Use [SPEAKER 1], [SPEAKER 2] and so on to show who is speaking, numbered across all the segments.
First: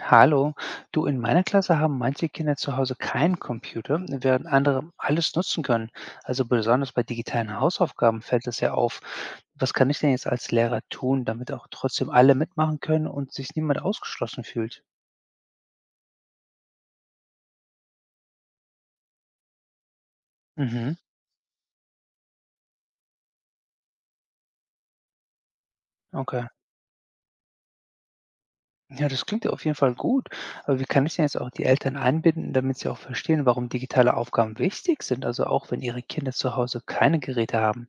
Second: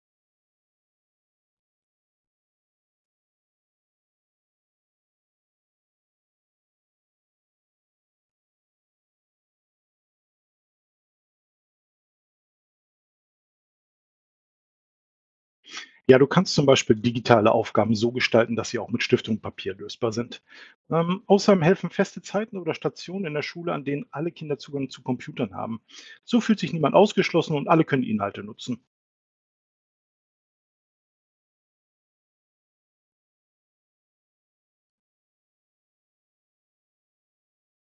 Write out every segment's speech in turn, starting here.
[SPEAKER 1] Hallo, du, in meiner Klasse haben manche Kinder zu Hause keinen Computer, während andere alles nutzen können. Also besonders bei digitalen Hausaufgaben fällt das ja auf. Was kann ich denn jetzt als Lehrer tun, damit auch trotzdem alle mitmachen können und sich niemand ausgeschlossen fühlt?
[SPEAKER 2] Ja, du kannst zum Beispiel digitale Aufgaben so gestalten, dass sie auch mit Stift und Papier lösbar sind.
[SPEAKER 1] Mhm,
[SPEAKER 2] Außerdem helfen feste Zeiten oder Stationen in der Schule, an denen alle Kinder Zugang zu Computern haben. So
[SPEAKER 1] okay.
[SPEAKER 2] fühlt sich niemand ausgeschlossen und alle können die Inhalte nutzen.
[SPEAKER 1] Ja, das klingt ja auf jeden Fall gut. Aber wie kann ich denn jetzt auch die Eltern einbinden, damit sie auch verstehen, warum digitale Aufgaben wichtig sind, also auch wenn ihre Kinder zu Hause keine Geräte haben?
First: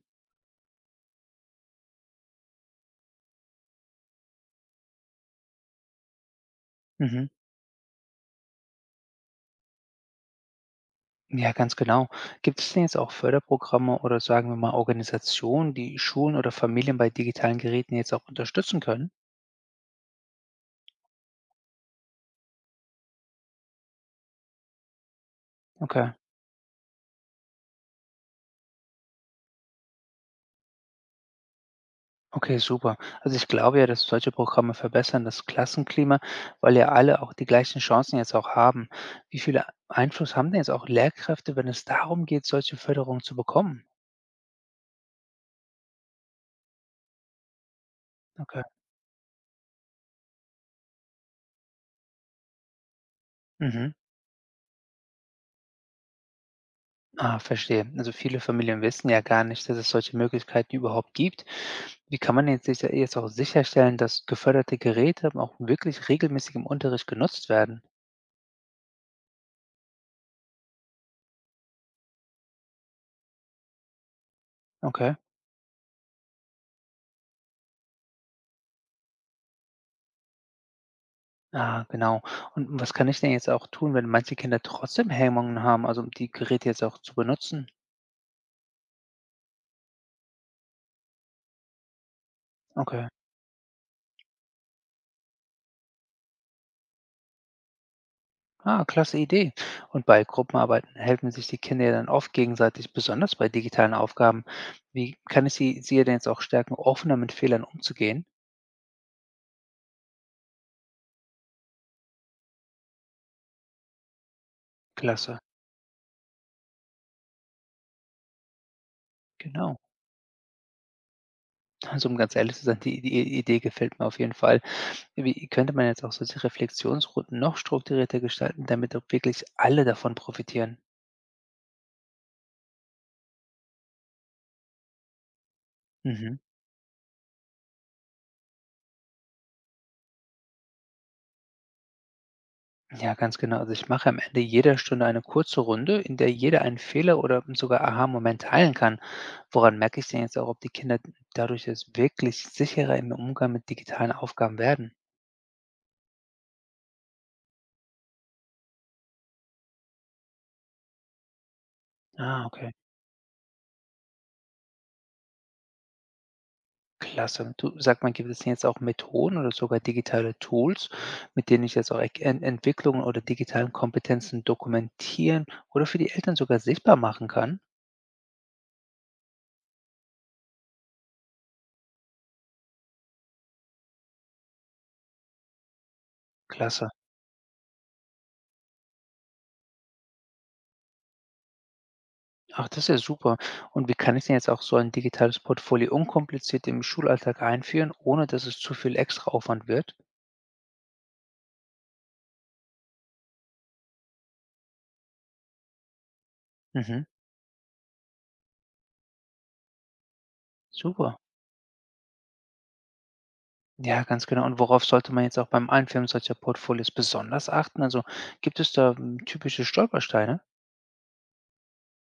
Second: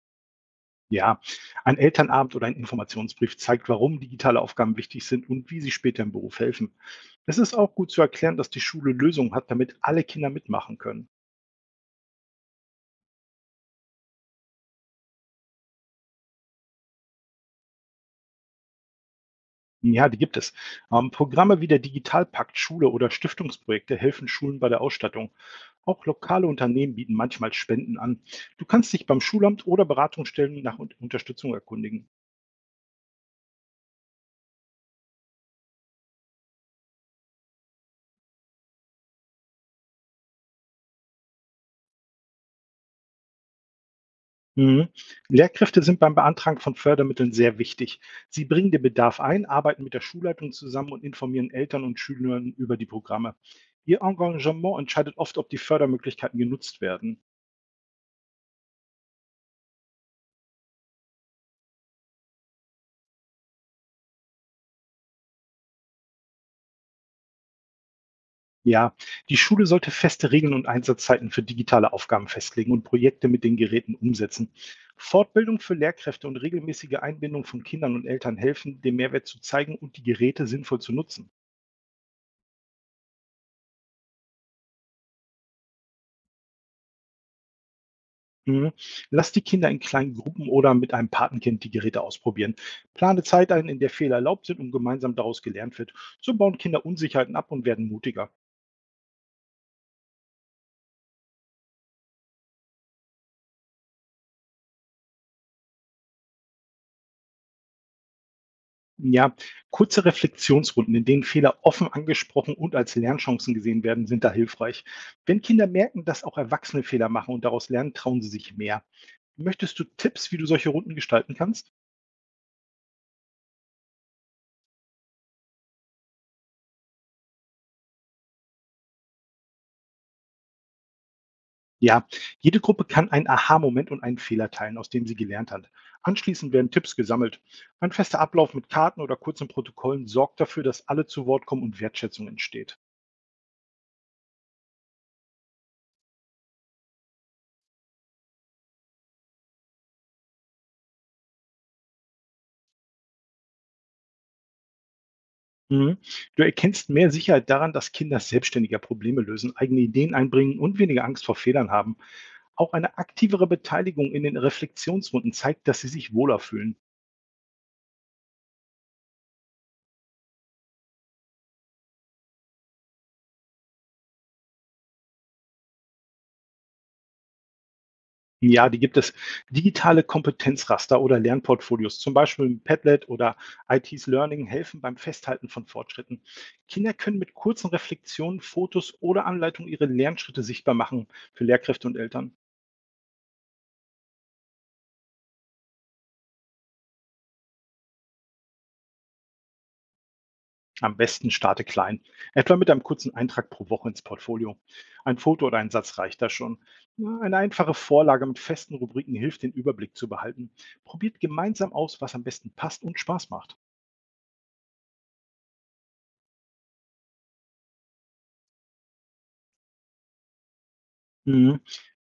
[SPEAKER 2] Ja, ein Elternabend oder ein Informationsbrief zeigt, warum digitale Aufgaben wichtig sind und wie sie später im Beruf helfen.
[SPEAKER 1] Mhm.
[SPEAKER 2] Es ist auch gut zu erklären, dass die Schule Lösungen hat, damit alle Kinder mitmachen können.
[SPEAKER 1] Ja, ganz genau. Gibt es denn jetzt auch Förderprogramme oder sagen wir mal Organisationen, die Schulen oder Familien bei digitalen Geräten jetzt auch unterstützen können?
[SPEAKER 2] Ja, die gibt es. Programme wie der Digitalpakt Schule oder Stiftungsprojekte helfen Schulen bei der Ausstattung. Auch
[SPEAKER 1] Okay,
[SPEAKER 2] lokale Unternehmen bieten manchmal Spenden an. Du kannst dich beim Schulamt oder Beratungsstellen nach Unterstützung erkundigen.
[SPEAKER 1] okay, super. Also ich glaube ja, dass solche Programme verbessern das Klassenklima, weil ja alle auch die gleichen Chancen jetzt auch haben. Wie viel Einfluss haben denn jetzt auch Lehrkräfte, wenn es darum geht, solche Förderungen zu bekommen?
[SPEAKER 2] Mhm. Lehrkräfte sind beim Beantragen von Fördermitteln sehr wichtig. Sie
[SPEAKER 1] Okay.
[SPEAKER 2] bringen den Bedarf ein, arbeiten mit der Schulleitung zusammen und informieren Eltern und Schülern über die Programme.
[SPEAKER 1] Mhm.
[SPEAKER 2] Ihr Engagement entscheidet oft, ob die Fördermöglichkeiten genutzt werden.
[SPEAKER 1] Ah, verstehe. Also viele Familien wissen ja gar nicht, dass es solche Möglichkeiten überhaupt gibt. Wie kann man jetzt, jetzt auch sicherstellen, dass geförderte Geräte auch wirklich regelmäßig im Unterricht genutzt werden?
[SPEAKER 2] Ja, die Schule sollte feste Regeln und Einsatzzeiten für digitale Aufgaben festlegen und Projekte mit den Geräten umsetzen.
[SPEAKER 1] Okay.
[SPEAKER 2] Fortbildung für Lehrkräfte und regelmäßige Einbindung von Kindern und Eltern helfen, den Mehrwert zu zeigen und die Geräte sinnvoll zu nutzen.
[SPEAKER 1] Ah, genau. Und was kann ich denn jetzt auch tun, wenn manche Kinder trotzdem Hemmungen haben, also um die Geräte jetzt auch zu benutzen?
[SPEAKER 2] Mhm. Lass die Kinder in kleinen Gruppen oder mit einem Patenkind die Geräte ausprobieren.
[SPEAKER 1] Okay.
[SPEAKER 2] Plane Zeit ein, in der Fehler erlaubt sind und gemeinsam daraus gelernt wird. So bauen Kinder Unsicherheiten ab und werden mutiger.
[SPEAKER 1] Ah, klasse Idee. Und bei Gruppenarbeiten helfen sich die Kinder ja dann oft gegenseitig, besonders bei digitalen Aufgaben. Wie kann ich sie denn jetzt auch stärken, offener mit Fehlern umzugehen?
[SPEAKER 2] Ja, kurze Reflexionsrunden, in denen Fehler offen angesprochen und als Lernchancen gesehen werden, sind da hilfreich.
[SPEAKER 1] Klasse.
[SPEAKER 2] Wenn Kinder merken, dass auch Erwachsene Fehler machen und daraus lernen, trauen sie sich mehr.
[SPEAKER 1] Genau.
[SPEAKER 2] Möchtest du Tipps, wie du solche Runden gestalten kannst?
[SPEAKER 1] Also, um ganz ehrlich zu sein, die Idee gefällt mir auf jeden Fall. Wie könnte man jetzt auch solche Reflexionsrunden noch strukturierter gestalten, damit auch wirklich alle davon profitieren?
[SPEAKER 2] Ja, jede Gruppe kann einen Aha-Moment und einen Fehler teilen, aus dem sie gelernt hat.
[SPEAKER 1] Mhm.
[SPEAKER 2] Anschließend werden Tipps gesammelt. Ein fester Ablauf mit Karten oder kurzen Protokollen sorgt dafür, dass alle zu Wort kommen und Wertschätzung entsteht.
[SPEAKER 1] Ja, ganz genau. Also ich mache am Ende jeder Stunde eine kurze Runde, in der jeder einen Fehler oder sogar Aha-Moment teilen kann. Woran merke ich denn jetzt auch, ob die Kinder dadurch jetzt wirklich sicherer im Umgang mit digitalen Aufgaben werden?
[SPEAKER 2] Mhm. Du erkennst mehr Sicherheit daran, dass Kinder selbstständiger Probleme lösen, eigene Ideen einbringen und weniger Angst vor Fehlern haben.
[SPEAKER 1] Ah, okay.
[SPEAKER 2] Auch eine aktivere Beteiligung in den Reflexionsrunden zeigt, dass sie sich wohler fühlen.
[SPEAKER 1] Klasse. Und du, sag mal, gibt es denn jetzt auch Methoden oder sogar digitale Tools, mit denen ich jetzt auch Entwicklungen oder digitalen Kompetenzen dokumentieren oder für die Eltern sogar sichtbar machen kann?
[SPEAKER 2] Ja, die gibt es. Digitale Kompetenzraster oder Lernportfolios, zum Beispiel mit Padlet oder IT's Learning, helfen beim Festhalten von Fortschritten.
[SPEAKER 1] Klasse.
[SPEAKER 2] Kinder können mit kurzen Reflexionen, Fotos oder Anleitungen ihre Lernschritte sichtbar machen für Lehrkräfte und Eltern.
[SPEAKER 1] Ach, das ist ja super. Und wie kann ich denn jetzt auch so ein digitales Portfolio unkompliziert im Schulalltag einführen, ohne dass es zu viel extra Aufwand wird?
[SPEAKER 2] Am besten starte klein, etwa mit einem kurzen Eintrag pro Woche ins Portfolio. Ein Foto oder ein Satz reicht da schon.
[SPEAKER 1] Mhm.
[SPEAKER 2] Na, eine einfache Vorlage mit festen Rubriken hilft, den Überblick zu behalten.
[SPEAKER 1] Super.
[SPEAKER 2] Probiert gemeinsam aus, was am besten passt und Spaß macht.
[SPEAKER 1] Ja, ganz genau. Und worauf sollte man jetzt auch beim Einführen solcher Portfolios besonders achten? Also gibt es da typische Stolpersteine?
[SPEAKER 2] Mhm.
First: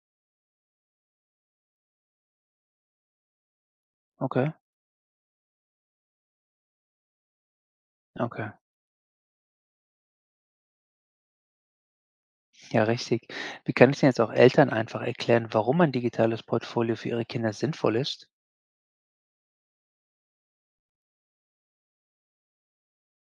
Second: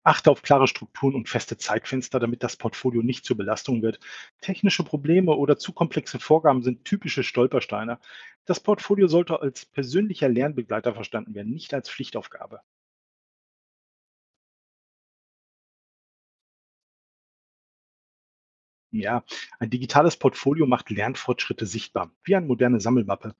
[SPEAKER 2] Achte auf klare Strukturen und feste Zeitfenster, damit das Portfolio nicht zur Belastung wird.
[SPEAKER 1] Okay,
[SPEAKER 2] Technische Probleme oder zu komplexe Vorgaben sind typische Stolpersteine.
[SPEAKER 1] okay.
[SPEAKER 2] Das Portfolio sollte als persönlicher Lernbegleiter verstanden werden, nicht als Pflichtaufgabe.
[SPEAKER 1] Ja, richtig. Wie kann ich denn jetzt auch Eltern einfach erklären, warum ein digitales Portfolio für ihre Kinder sinnvoll ist?
[SPEAKER 2] Ja, ein digitales Portfolio macht Lernfortschritte sichtbar, wie eine moderne Sammelmappe.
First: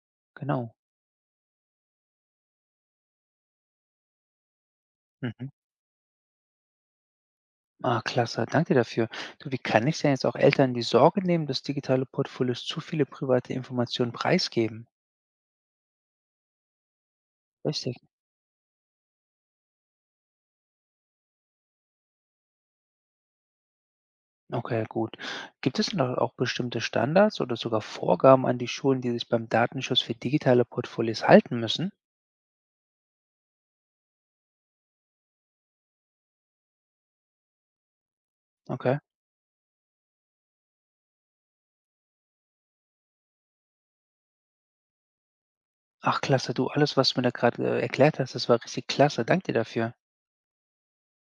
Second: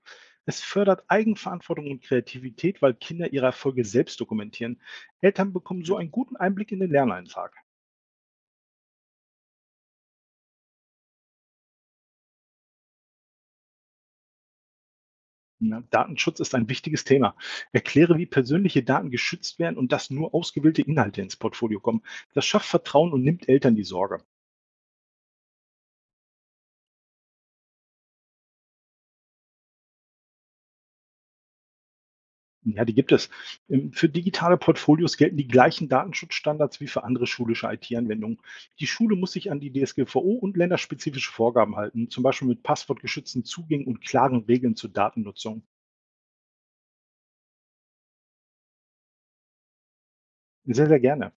[SPEAKER 2] Es
[SPEAKER 1] Genau.
[SPEAKER 2] fördert Eigenverantwortung und Kreativität, weil Kinder ihre Erfolge selbst dokumentieren.
[SPEAKER 1] Mhm.
[SPEAKER 2] Eltern bekommen so einen guten Einblick in den Lerneintrag.
[SPEAKER 1] Ah, klasse. Danke dir dafür. Du, wie kann ich denn jetzt auch Eltern die Sorge nehmen, dass digitale Portfolios zu viele private Informationen preisgeben?
[SPEAKER 2] Ja, Datenschutz ist ein wichtiges Thema.
[SPEAKER 1] Richtig.
[SPEAKER 2] Erkläre, wie persönliche Daten geschützt werden und dass nur ausgewählte Inhalte ins Portfolio kommen. Das schafft Vertrauen und nimmt Eltern die Sorge.
[SPEAKER 1] Okay, gut. Gibt es denn da auch bestimmte Standards oder sogar Vorgaben an die Schulen, die sich beim Datenschutz für digitale Portfolios halten müssen?
[SPEAKER 2] Ja, die gibt es. Für digitale Portfolios gelten die gleichen Datenschutzstandards wie für andere schulische IT-Anwendungen. Die
[SPEAKER 1] Okay.
[SPEAKER 2] Schule muss sich an die DSGVO und länderspezifische Vorgaben halten, zum Beispiel mit passwortgeschützten Zugängen und klaren Regeln zur Datennutzung.
[SPEAKER 1] Ach, klasse. Du, alles, was du mir da gerade erklärt hast, das war richtig klasse. Danke dir dafür.
[SPEAKER 2] Sehr, sehr gerne.